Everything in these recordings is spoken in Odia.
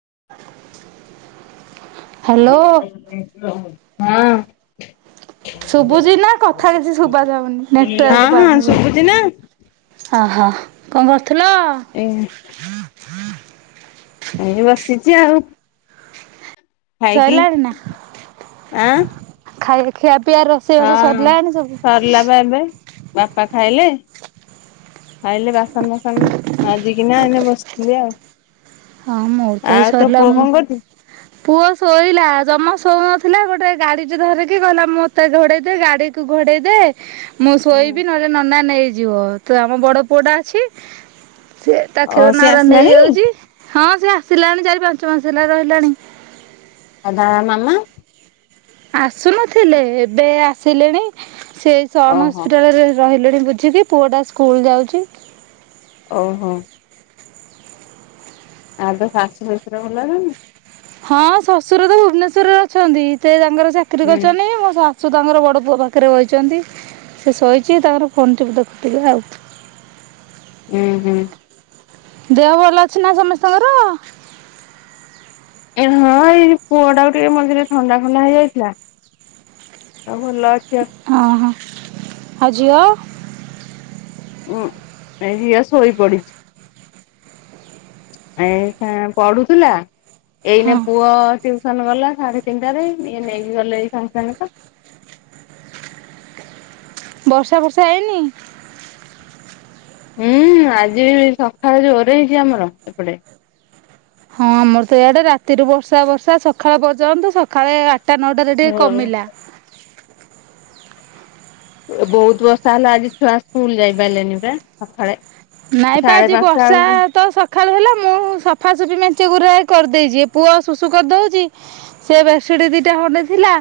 [inaudible] ହ୍ୟାଲୋ [unintelligible] ହଁ। ଶୁଭୁଛି ନା କଥା କିଛି ଶୁଭା ଯାଉନି ହଁ ନେଟୱାର୍କ ହଁ ପାଉନି ଶୁଭୁଛି ନା ବୋଧେ। ଅହ କଣ କରୁଥିଲ? ଏ ଏଇ ବସିଚି ଆଉ। ଖାଇକି ସରଲାଣି ନା। ଆଁ ଖାଇ ଖିଆ ପିଆ ହଁ ରୋଷେଇବାସ ସରିଲାଣି ସବୁ? ସରିଲା ବା ଏବେ ବାପା ଖାଇଲେ। ଆଇଲେ ବାସନ ଫାସନ ମାଜିିକନା ଏଇନା ବସିଥିଲି ଆଉ। ହଁ ମୋର ତ ଏଇ ଆଉ ତୋ ସରିଲା ପୁଅ ମୁଁ କଣ କରୁଛି? ପୁଅ ଶୋଇଲାା ଜମା ଶଉନ ନଥିଲା ଗୋଟେ ଗାଡି ଟେ ଧରିକି ଗଲା ମୁଁ ମତେ ଘୋଡେଇଦ ଗାଡି କୁ ଘୋଡେଇ ଦେ ମୁଁ ଶୋଇବି ନହେଲେ ନନା ନେଇଯିବ। ତ ଆମ ବଡ ପୁଅ ଟା ଅଛି। ସେ ତା ଓ ସିଏ ଖେଳନାଗୁରା ଆସିଲାଣି ନେଇଯାଉଚି। ଆଉ ହଁ ସେ ଆସିଲାଣି ଚାରି ପାଞ୍ଚ ମାସ ହେଲା ରହିଲାଣି। ଆଉ ତା ମାମା? ଆସୁନଥିଲେ ଏବେ ଆସିଲେଣି ସେ ସନ ଓହୋ ହସ୍ପିଟାଲରେ ରହିଲେଣି ବୁଝିକି ପୁଅଟା ସ୍କୁଲ ଯାଉଛି? ଓହୋ। ଆଉ ତୁ ଶାଶୁ ଶଶୁର ଭଲ ଅଛନ୍ତି? ହଁ ଶ୍ୱଶୁର ତ ଭୁବନେଶ୍୍ୱରରେ ଅଛନ୍ତି ସେ ତାଙ୍କର ଚାକିରି ହୁଁ କରିଛନ୍ତି ମୋ ଶାଶ ଶଶୁ ତାଙ୍କର ବଡ଼ ପୁଅ ପାଖରେ ରହିଛନ୍ତି ବହିଛନ୍ତି। ସେ ଶହିଛି ତାଙ୍କର ଫୋନ୍ ଟି ଦେଖୁଥିବେ ଆଉ। ହୁଁ ହୁଁ। ଦେହ ଭଲ ଅଛି ନା ସମସ୍ତଙ୍କର? ଏ ହଁ ଏଇ ପୁଅ ଟାକୁ ଟିକେ ମଝିରେ ଥଣ୍ଡା ଖଣ୍ଡା ହେଇଯାଇଥିଲା। ଭଲ ଅଛି ଆଉ। ଆଜିଅ। ହଁଆ ସୋଇହି ପଡିଛି। ଏ ପଢୁଥିଲା ହଁ ଏଇନେ ପୁଅ ଟସନ। ଗଲା ସାଢେ ତିନିଟାରେ ଇଏ ନେଇକି ଗଲେ ଏଇ ସାଙ୍ଗେ ସାଙ୍ଗେ ତ। ବର୍ଷା ବର୍ଷା ହେଇନି। ହୁଁ ଆଜି ସକାଳେ ଜୋର ହେଇଛି ଆମର ଏପଟେ। ହଁ ଆମର ତ ଇଆଡେ ରାତିରୁ ବର୍ଷା ବର୍ଷା ସକାଳେ ବଜାନ୍ତୁ ସକାଳେ। ତା ଅର୍ଡ଼ର ଟିକେ କମିଲା। ବହୁତ ବର୍ଷା ହେଲା ଆଜି ଛୁଆ ସ୍କୁଲ ଯାଇପାରିଲେନି ପୁରା ସକାଳେ। ନାଇଁ ବା ସାଢେ ଆଜି ପାଞ୍ଚଟା ବର୍ଷା ବେଳକୁ ତ। ସଖାଳୁ ହେଲା ମୁଁ ସଫାସଫି ମେଞ୍ଚି ଗୁୁର କରିଦେଇଛି ପୁଅ ଶୁଶୁ କରିଦେଉଛି ସେ। ସେ ଦିଟା ହଣ୍ଡେ ଥିଲା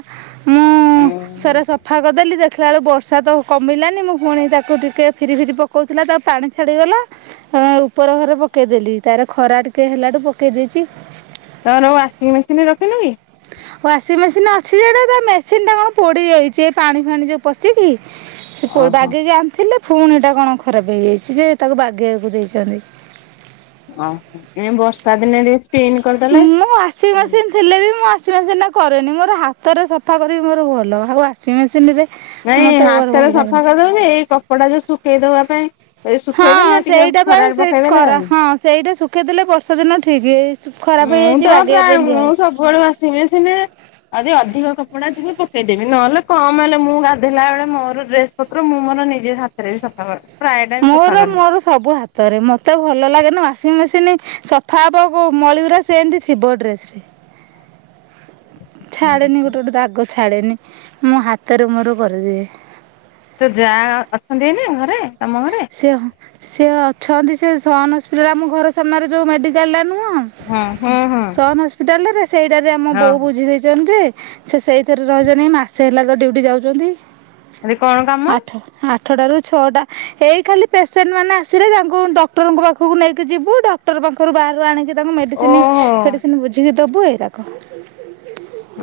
ମୁଁ ଉଁ ସରେ ସଫା କରିଦେଲି। ଦେଖିଲା ବେୁ ବର୍ଷା ତ କମିଲାନି ମୁଁ ପୁଣି ତାକୁ ଟିକେ ଫିରି ଫିରି ପକଉଥିଲା ତା ପାଣି। ଛାଡିଗଲା ଉପର ଘରେ ପକେଇଦେଲି ତାର ଖରା ଟିକେ ହେଲାଠୁ ପକେଇ ଦେଇେଇଛି। ତୋର ୱାସିଂ ମେସିନ ରେ ରଖିଲୁ କି। ୱାସିଂ ମେସିନ ଅଛି ଯେଟା ତା ମେସିନ ଟା କଣ ପୋଡି ଯାଇଛି ପାଣି ଫାଣି ଯୋଉ ପଶିକି। ସେ ଓହୋ ବାଗିକି ଆଣିଥିଲେ ପୁଣି ଟା କଣ ଖରାପ ହେଇଯାଇଛି। ଯେ ତାକୁ ବାଗେଇକୁ ଦେଇଛନ୍ତି। ଓହୋ ଏ ବର୍ଷା ଦିନେରେ। ମୁଁ ଆସିସିିନ ଥିଲେ ବି ମୁଁ ୱାସିଂ ମେସିନ୍ ଟ କରେନି ମୋର ହାତରେ ସଫା କରି ମୋର ଭଲ ଆଉ ୱାସିଂ ମେସିନ ରେ। ନାଇଁ ମତେ ମୋର ଭଲ ହାତରେ ସଫା ଲାଗେନି। କରିଦଉନ ଏଇ କପଡଟା ଯୋଉ ଶୁଖେଇ ଦବା ପାଇଁ। ଏ ହଁ ଶୁଖେଇଦେଲେ ଟିକେ ସେଇଟା ପାଇଁ ଖରାରେ ସେ ପକେଇଦେଲେ କରା ଆଉ ହଁ ସେଇଟା ଶୁଖେଇଦେଲେ ବର୍ଷା ଦିନ ଠିକ୍ ହେଇଛି। ମୁଁ ତ ପ୍ରାୟ ମୁଁ ସବୁବେଳୁ ଆସିବି ସିମେ ଆଦି ଅଧିକ କପଡା ଥିବ। ପକେଇଦେବି ନହେଲେ କମ ହେଲେ ମୁଁ ଗାଧୋଇେଇଲା ବେଳେ ମୋର ଡ୍ରେସ ପତ୍ର ମୁଁ ମୋର ନିଜେ ହାତରେ ବି ସଫା କରି। ମୋର ମୋର ସବୁ ହାତରେ ମତେ ଭଲ ଲାଗେନ ୱାସିଂ ମେସିନ। ସଫାବ ମଳିବୁରା ସେ ଏମତି ଥିବ ଡ୍ରେସ ରେ। ଛାଡେନି ଗୋଟେ ଗୋଟେ ଦାଗ ଛାଡେନି ମୋ ହାତରେ ମୋର କରିଦିଏ। ତ ଯାହା ଅଛନ୍ତି ଏ ନା ଘରେ ତମ ଘରେ। ସେ ସେ ଅଛନ୍ତି ସେ ସନ ହସ୍ପିଟାଲ ଆମ ଘର ସାମ୍ନାରେ ଯୋଉ ମେଡିକାଲଟା ନୁହଁ। ହଁ ହଁ ହଁ। ସନ୍ ହସ୍ପିଟାଲରେ ସେଇଟ ଆମ ବୋଉ ହଁ ବୁଝି ଦେଇେଇଛଛନ୍ତି ଯେ। ସେ ସେଇଥିରେ ରହିଛନ୍ତିନି ମାସେ ହେଲା ତ ଡୁଟି ଯାଉଛନ୍ତି। ଆରେ କଣ କାମ। ଆଠଟ ର ଛଅଟା। ଏଇ ଖାଲି ପେସେଣ୍ଟ ମାନେ ଆସିଲେ ତାଙ୍କୁ ଡକ୍ଟରଙ୍କ ପାଖକୁ ନେଇକି ଯିବୁ ଡକ୍ଟର ପାଖରୁ ବାହାରୁ ଆଣିକି। ତାଙ୍କୁ ମେଡ଼ିସିନ ଓହୋ। ମେଡ଼ିସିନ ବୁଝିକି ଦେବୁ ଏଇରାକ।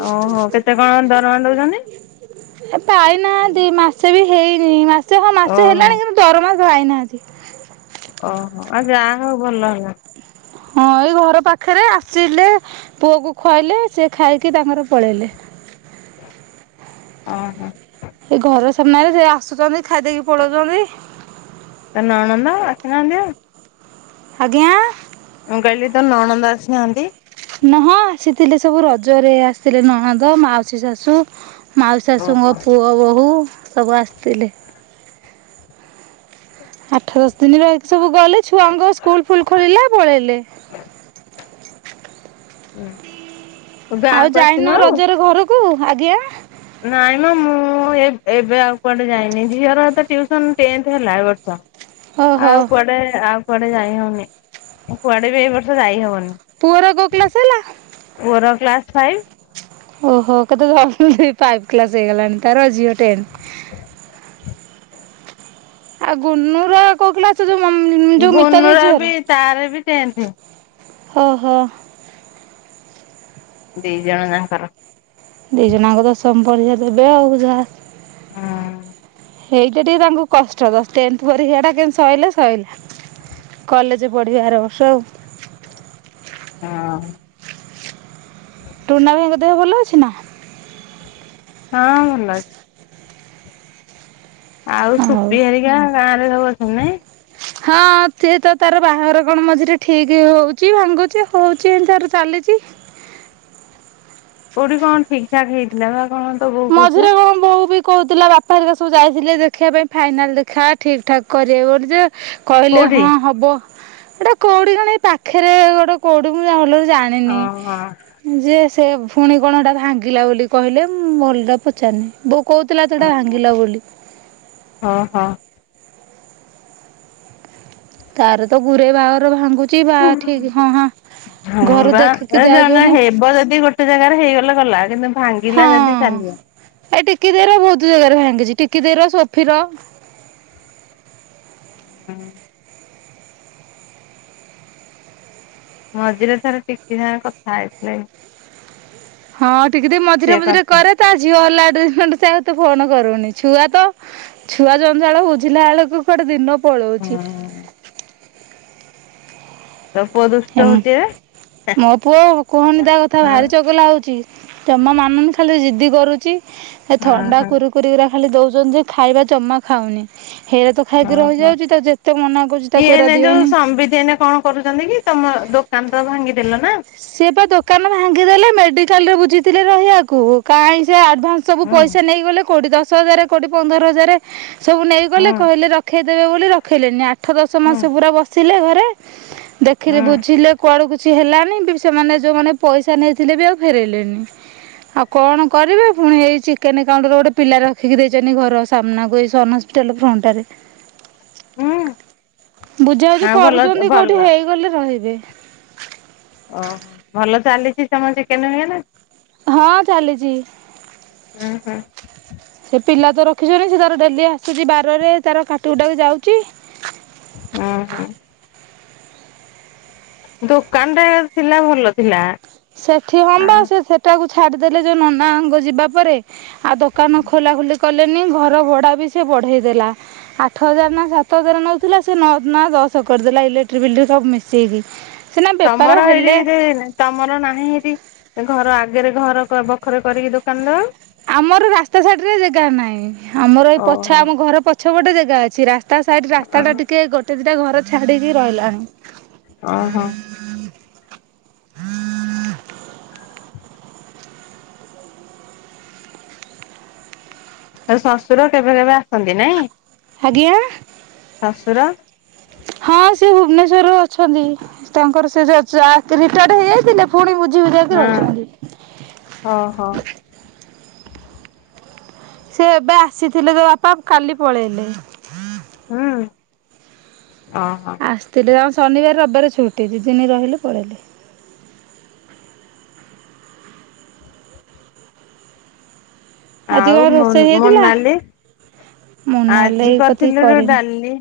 ଓହୋ କେତେ କଣ ଦରମାାନ ଦଉଛନ୍ତି। ଏ ପାଇନା ମାସେ ବି ହେଇନି ମାସେ ହଁ ମାସେ ଓହୋ। ହେଲାଣି କିନ୍ତୁ। ଗରମା ଭାଇନାହାନ୍ତି। ଓହୋ ଆଉ ଯାହା ହଉ ଭଲ ହେଲା। ହଁ ଏଇ ଘର ପାଖରେ ଆସିଲେ ପୁଅକୁ ଖୁଆଇଲେ ସେ ଖାଇକି ତାଙ୍କର ପଳେଇଲେ। ଓ ହୋ। ସେମାନେ ସେ ଆସୁଛନ୍ତି ଖାଇ ଦେଇକି ପଳଉଛନ୍ତି। ତୋ ନଣନ୍ଦ ଆସନାହାନ୍ତି ଆଉ? ଆଜ୍ଞା। ମୁଁ କହିଲି ତୋ ନଣନ୍ଦ ଆସିନାହାନ୍ତି। ନା ହଁ ଆସିଥିଲେ ସବୁ ରଜରେ ଆସିଥିଲେ ନଣଦ ମାଉସୀ ଶାଶୁ। ମାଉ ଓହୋ ଶାଶୁଙ୍କ ପୁଅବୋହୁ ସବୁ ଆସିଥିଲେ। ଆଠ ଦଶ ଦିନ ରହିକି ସବୁ ଗଲେ ଛୁଆଙ୍କ ସ୍କୁଲ ଫୁଲ ଖୋଲିଲେ ପଳେଇଲେ। ହୁଁ। ଆଉ ଯାଇନ ରଜରେ ଘରକୁ ଆଜ୍ଞା। ନାଇଁ ମ ମୁଁ ଏ ଏବେ ଆଉ କୁଆଡେ ଯାଇନି ଝିଅର ତ ଟିଉସନ ଟେନ୍ଥ ହେଲା ଏ ବର୍ଷ ଓହୋ ଆଉ କୁଆଡେ ଆଉ କୁଆଡେ ଯାଇ ହଉନି ଆ କୁଆଡେ ବି ଏଇ ବର୍ଷ ଯାଇ ହଉନି। ପୁଅର କୋଉ କ୍ଲାସ ହେଲା? ପୁଅର କ୍ଲାସ ଫାଇଭ। ଓହୋ କେତେ ଜଲଦି ଜଲଦି ଫାଇପ କ୍ଲାସ ହେଇଗଲାଣି ତାରଓ ଟେନ୍। ଆଉ ଗୁନୁର କୋଉ କ୍ଲାସ ଯୋଉ ଯୋଉ ମିତା ଦେଇ ଗୁନୁର ବି ତାର ବି ଟେନଥ। ଓ ହୋ। ଦି ଜଣ ଜାଙ୍କର ଦି ଜଣଙ୍କ ତ ଦଶମ ପରୀକ୍ଷା ଦେବେ ହଉ ଯାହା ହଁ। ହେଇଟା ଟିକେ ତାଙ୍କୁ କଷ୍ଟ ଟେନ୍ଥ ପରୀକ୍ଷା ଟା କେମିତି ସଇଲେ ସଇଲା। କଲେଜ ପଢିବେ ଆର ବର୍ଷ ଆଉ। ହଁ। ଟୁନା ଭାଇଙ୍କ ଦେହ ଭଲ ଅଛି ନା? ହଁ ଭଲ ଅଛି। ଆଉ ସୁପି ହରିକା ଗାଁ ରେ ସବୁ ଅଛନ୍ତି ନାଇ। ହଁ ସେ ତ ତାର ବାହାଘର କଣ ମଝିରେ ଠିକ ହଉଛି ଭାଙ୍ଗୁଛି ହଉଛି ତାର ଚାଲି ଛି। କୋଉଠି କଣ ଠିକ ଠାକ ହେଇଥିଲା ବା କଣ ତୋ ବୋଉ କହୁଥିଲା ମଝିରେ କଣ ବୋଉ ବି କହୁଥିଲା ବାପା ହେରିକା ସବୁ ଯାଇଥିଲେ ଦେଖିବା ପାଇଁ ଫାଇନାଲ ଦେଖା ଠିକ ଠାକ୍ କରିବେ ବୋଲି ଜେ କହିଲେ କୋଉଠି? ହଁ ହବ ଏଟା କୋଉଠି କଣ ଏ ପାଖରେ ଗୋଟେ କୋଉଠି ମୁଁ [unintelligible] ଭଲରେ ଜାଣିନି ଓହୋ ଯେ ସେ ଫୁଣି କଣ ହେଟା ଭାଙ୍ଗିଲା ବୋଲି କହିଲେ ମୁଁ ଭଲରେ ପଚାରିନି ବୋଉ କହୁଥିଲା ତ ହେଟା ଭାଙ୍ଗିଲା ବୋଲି ଓହୋ। ତାର ତ ଗୁରେ ବାହାଘର ଭାଙ୍ଗୁଛି ବା ଠିକ ହଁ ହଁ ହଁ ଘରୁ ବା ଦେଖିକି ଏ ଜଣ ଜଣ ଯାଉଛନ୍ତି ହେବ ଯଦି ଗୋଟେ ଜାଗାରେ ହେଇଗଲେ ଗଲା କିନ୍ତୁ ଭାଙ୍ଗିଲା ହଁ ଯଦି ଚାଲିଲା। ଏ ଟିକି ଦେଇର ବହୁତ ଜାଗାରେ ଭାଙ୍ଗିଛି ଟିକି ଦେଇର ସୋଫିର। ହୁଁ। ମଝିରେ ଥରେ ଟିକି ସାଙ୍ଗେ କଥା ହେଇଥିଲି। ହଁ ଟିକି ଦେଇ ମଝିରେ ମଝିରେ କଥା କରେ ତା ଝିଅ ହେଲା ଗୋଟେ ଦିନ ସେ ଏତେ ଆଉ ଫୋନ କରୁନି ଛୁଆ ତ ଛୁଆ ଜଞ୍ଜାଳ ବୁଝିଲା ବେଳକୁ କୁଆଡେ ଦିନ ପଳଉଛି। ହଁ। ତୋ ପୁଅ ଦୁଷ୍ଟ ହଉଛି ଏବେ ମୋ ପୁଅ କୁହନି ତା କଥା ହଁ ଭାରି ଚଗଲା ହଉଛି ଜମା ମାନୁନି ଖାଲି ଜିଦି କରୁଛି ସେ ଥଣ୍ଡା ଓହୋ କୁରୁକୁରିରା ଖାଲି ଦଉଛନ୍ତିଯେ ଖାଇବା ଜମା ଖାଉନି ହେଇରା ତ ଖାଇକି ଓହୋ। ରହିଯାଉଛି ତା ଯେତେ ମନା କରୁଛି ଇଏ ତାକୁ ଏଇରା ଏଇନେ ଯୋଉ ଦିଅନି। ସମ୍ବିତ ଏଇନେ କଣ କରୁଛନ୍ତି କି ତମ ଦୋକାନ ତ ଭାଙ୍ଗିଦେଲ ନା? ସିଏ ପା ଦୋକାନ ଭାଙ୍ଗିଦେଲେ ମେ ମେଡିକାଲ ରେ ବୁଝିଥିଲେ ରହିବାକୁ କାଇଁ ସେ ଆଡଭାନ୍ସ ସବୁ ହୁଁ ପଇସା ନେଇଗଲେ କୋଉଠି ଦଶ ହଜାରେ କୋଉଠି ପନ୍ଦର ହଜାର ସବୁ ନେଇଗଲେ ହୁଁ କହିଲେ ରଖେଇଦେବେ ବୋଲି ରଖେଇଲେନି ଆଠ ଆଠ ଦଶ ହୁଁ ମାସ ପୁରା ବସିଲେ ଘରେ ଦେଖିଲି ହୁଁ ବୁଝିଲେ କୁଆଡକୁ କିଛି ହେଲାଣି ସେମାନେ ଯୋଉମାନେ ପଇସା ନେଇଥିଲେ ବି ଆଉ ଫେରାଇଲେନି ଆଉ କଣ କରିବେ ପୁଣି ଏଇ ଚିକେନାଉଣ୍ଟର ଗୋଟେ ପିଲା ରଖିକି ଦେଇଛନ୍ତି ଘର ସାମ୍ନାକୁ ଏଇସନ ଟେଲିଫଟାରେ [unintelligible] ବୁଝାବୁଝି ହଁ ଭଲ କରୁଛନ୍ତି କୋଉଠି ଭଲ। ହେଇଗଲେ ରହିବେ। ଓହୋ ଭଲ ଚାଲିଛି ତମ ଚିକେନ ଫିକେନ୍ ହଁ ଚାଲିଛି। ଉଁ ହୁଁ ସେ ପିଲା ତ ରଖିଛନ୍ତି ସେ ତାର ଡେଲି ଆସୁଛି ବାରରେ ତାର କାଟିକୁଟାକି ଯାଉଛି। ଉଁ ହୁଁ ଦୋକାନ ଟା ଥିଲା ଭଲ ଥିଲା। ସେଠି ଆ ହମ୍ବା ସେ ସେଟାକୁ ଛାଡିଦେଲେ ଯୋଉ ନନା ଆଙ୍ଗ ଯିବା ପରେ। ଆଉ ଦୋକାନ ଖୋଲା ଖୋଲି କଲେ ନି ଘର ଭଡା ବି ସେ ବଢେଇ ଦେଲା। ଆଠ ହଜାର ନା ସାତ ହଜାର ନଉଥିଲା ସେ ନ ନା ଦଶ କରିଦେଲା ଇଲେଟ୍ରି ବିଲ ସବୁ ମିଶିଇକି। ତମର ଏଇଠି ତମର ନାହିଁ ଘର ଆଗରେ ଘର ବଖରେ କରିକି ଦୋକାନ ଦବ। ଆମର ରାସ୍ତା ଶାଇଡରେ ଜାଗା ନାହିଁ। ଆମର ଏଇ ପଛ ଆମ ଘର ପଛପଟେ ଜାଗା ଅଛି। ରା ତା ସାଇଡ ରାସ୍ତା ଟା ଓହୋ। ଟିକେ ଗୋଟେ ଦିଇଟା ଘର ଛାଡିକି ରହିଲାଣି। ଓ ହୋ। ହୁଁ ଆଉ ଶଶୁର କେବେ କେବେ ଆସନ୍ତି ନାଇଁ? ଆଜ୍ଞା ଶଶୁର ହଁ ସେ ଭୁବନେଶ୍ୱରରୁୁ ଅଛନ୍ତି। ତାଙ୍କର ସେ ଚା ରିଟାର୍ ହେଇଯାଇଥିଲେ ପୁଣି ବୁ ବୁଜି ବୁଯାକି ହଁ ଓହୋ ରହିଛନ୍ତି। ସେ ଏବେ ଆସିଥିଲେ ତ ବାପା କାଲି ପଳେଇଲେ। ହୁଁ। ଓହୋ ଆସିଥିଲି ଅ ଶନିବାର ରବିବାର ଛୁଟି ଦୁଇ ଦିନ ରହିଲି ପଳେଇଲେ। ଆଜି ଆଉ କଣ ରୋଷେଇ ମୁନ ହେଇଥିଲା ମୋନାଲି? ମୁଁ ନହେଲେ ଆଜି ଏଇ କତିକି କରିଥିଲୁ ରୁ କରିନି ଡାଲି।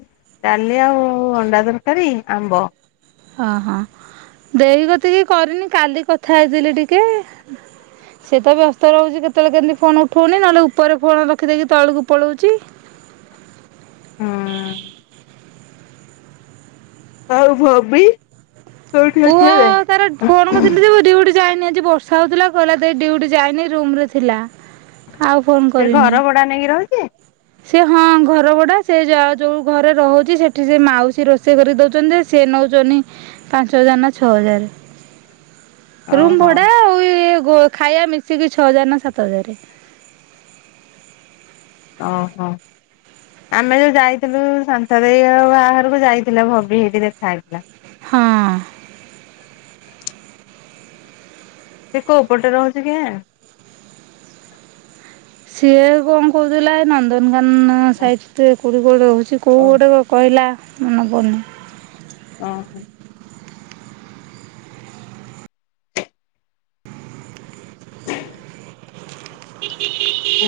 ଡାଲି ଆଉ ଅଣ୍ଡା ତରକାରୀ ଆମ୍ବ। ହଁ ହଁ ଦେଇ କତିକି କରିନି କାଲି କଥା ହେଇଥିଲି ଟିକେ। ସେଟା ବି ବ୍ୟସ୍ତ ରହୁଛି କେତେବେଳେ କେମିତି ଫୋନ ଉଠଉନି ନହେଲେ ଉପରେ ଫୋନ ରଖିଦକି ତଳକୁ ପଳଉଛି। ହୁଁ। ଆଉ ଭବି? କୋଉଠି ପୁଅ ଅଛି ଏବେ ତାର ଫୋନ୍ କଥିଲି ଯେ ଡି ଯାଇନି ଆଜି ବର୍ଷା ହଉଥିଲା କଲା ଦେଇ ଡିଉଟି ଯାଇନି ରୁମ ରେ ଥିଲା। ଆଉ ଫୋନ୍ ସେ କରିନି। ଘର ଭଡା ନେଇକି ରହୁଛି ସେ ହଁ ଘର ବଡା ସେ ଯ ଯୋଉ ଘରେ ରହୁଛି ସେଠି ସେ ମାଉସୀ ରୋଷେଇ କରି ଦଉଛନ୍ତି ଯେ ସେ ନଉଛନ୍ତି ପାଞ୍ଚ ହଜାର ନା ଛଅ ହଜାର। ହ ରୁମ ଭଡା ଆଁ ଉ ଖାଇବା ମିିଶିକି ଛ ହଜାର ନା ସାତ ହଜାର। ଓ ହୋ। ଆମେ ଯୋଉ ଯାଇଥିଲୁ ଶନ୍ତା ଦେଇ ବାହାଘରକୁ ଯାଇଥିଲା ଭବି ହେଇଠି ଦେଖା ହେଇଥିଲା। ହଁ। ସେ କୋଉ ପଟେ ରହୁଛି କେଜାଣି? ସିଏ କଣ କହୁଥିଲା ଏ ନନ୍ଦନ କାନ ଓ ସାଇଡରେ କୋଇଥି କୋଡ଼େ ରହୁଛି। କେଉଁଠି ଗୋଟେ କହିଲା ମନେ ପଡ଼ୁନି। ଓ ହୋ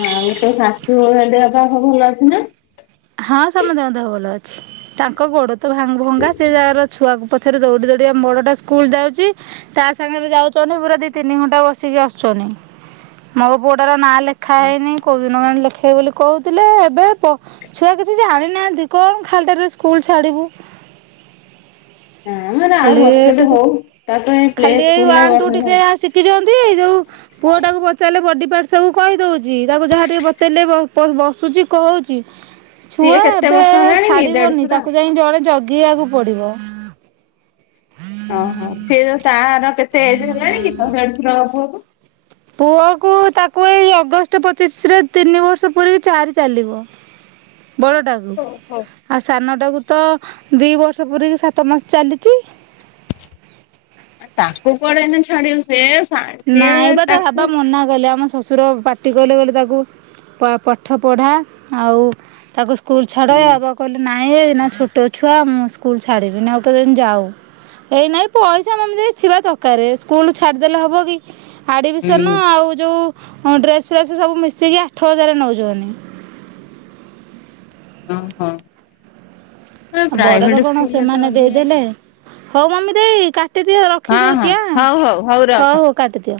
ଆଉ ତୋ ଶାଶୁ ହେଲେ ଦେହପା ଭଲ ଅଛି ନା? ହଁ ସମସ୍ତଙ୍କ ଦେହ ଭଲ ତାଙ୍କ ଗୋଡ ତ ଭାଙ୍ଗ ଭଙ୍ଗା ସେ ଯାର ଛୁଆ ପଛରେ ଦୌଡି ଦୌଡି ଆ ବଡଟା ସ୍କୁଲ ଯାଉଛି ତା ସାଙ୍ଗରେ ଯାଉଛନ୍ତି ପୁରା ଦି ତିନି ଘଣ୍ଟା ବସିକି ମୋ ପୁଅଟ ର ନାଁ ଲେଖା ହେଇନି। କୋଉ ଦିନକେ ସେ ବୋଲି କହୁଥିଲେ ଏବେ ହାନ୍ତି କଣ ଖାଲିଟରେ ସ୍କୁଲ ଛାଡ଼ିବୁ। ହଁ ମାନେ ଆଉ ଖାଲି ବର୍ଷଟେ ଟିକେ ହଉ ତାପରେ ପ୍ଲେ ଖାଲି ଏଇ ସ୍କୁଲରେ ଓନେ, ତ୍ଵି ବର୍ଷେ ଟିକେ ଶିଖିଛନ୍ତି। ଏଇ ଯୋଉ ପୁଅ ଟାକୁ ପଚାରିଲେ ବଡି ପାର୍ଟ ସବୁ କହିଦଉଛି। ତାକୁ ଯାହା ଟିକେ ବତେଇଲେ ବସୁଛି କହୁଛି। ଛୁଆ ସିଏ କେତେ ଏବେ ବର୍ଷ ହେଲାଣି କି ଛାଡିବନି ଦେଢଶୁର? ତାକୁ ଯାଇ ଜଣେ ଜଗେଇବାକୁ ପଡିବ। ଓହୋ ସେ ତାର କେତେ ଏଜ ହେଲଣି କି ତୋ ଦେଢଶୁର। [unintelligible] ପୁଅକୁ ତାକୁ ଏଇ ଅଗଷ୍ଟ ପଚିଶରେ ତିନି ବର୍ଷ ପୁରିକି ଚାରି ଚାଲିବ। ବଡଟାକୁ ଓହୋ। ଆଉ ସାନଟାକୁ। ତ ଦି ବର୍ଷ ପୁରିକି ସାତ ମାସ ଚାଲିଛି। ତାକୁ କୁଆଡେ ଏଇନା ଛାଡ଼ିବୁ ସେ। ସା ନାଇଁ ସିଏ ବା ତା ତାକୁ ବାବା ମନା କଲେ ଆମ ଶ୍ୱଶୁର ପାଟି କଲେ କହିଲେ ତାକୁ ପାଠ ପଢ଼ା। ଆଉ ତାକୁ ସ୍କୁଲ ଛାଡ଼ ହୁଁ ଆ ବାବା କହିଲେ ନାଇଁ ଏ ନା ଛୋଟ ଛୁଆ ମୁଁ ସ୍କୁଲ ଛାଡ଼ିବିନି ଆଉ କେତେଦିନ ଯାଉ। ଏଇ ନାଇଁ ପଇସା [unintelligible] ଦକାରେ। ସ୍କୁଲ ଛାଡିଦେଲେ ହବ ହୁଁ ଆଡମିସନ ଆଉ ଯୋଉ। ହଁ ଡ୍ରେସ ଫ୍ରେସ ସବୁ ମିଶିକି ଆଠ ହଜାର ନଉଛନି। [unintelligible] ପ୍ରାଇଭେଟ ବଡର କଣ ସ୍କୁଲରେ ତ ସେମାନେ ଅଧିକା ନା ଦେଇଦେଲେ ହଉ ମମି ଦେଇ। କାଟିଦିଅ ରଖିଦଉଛି ଆ ହଉ ହଉ କାଟିଦିଅ।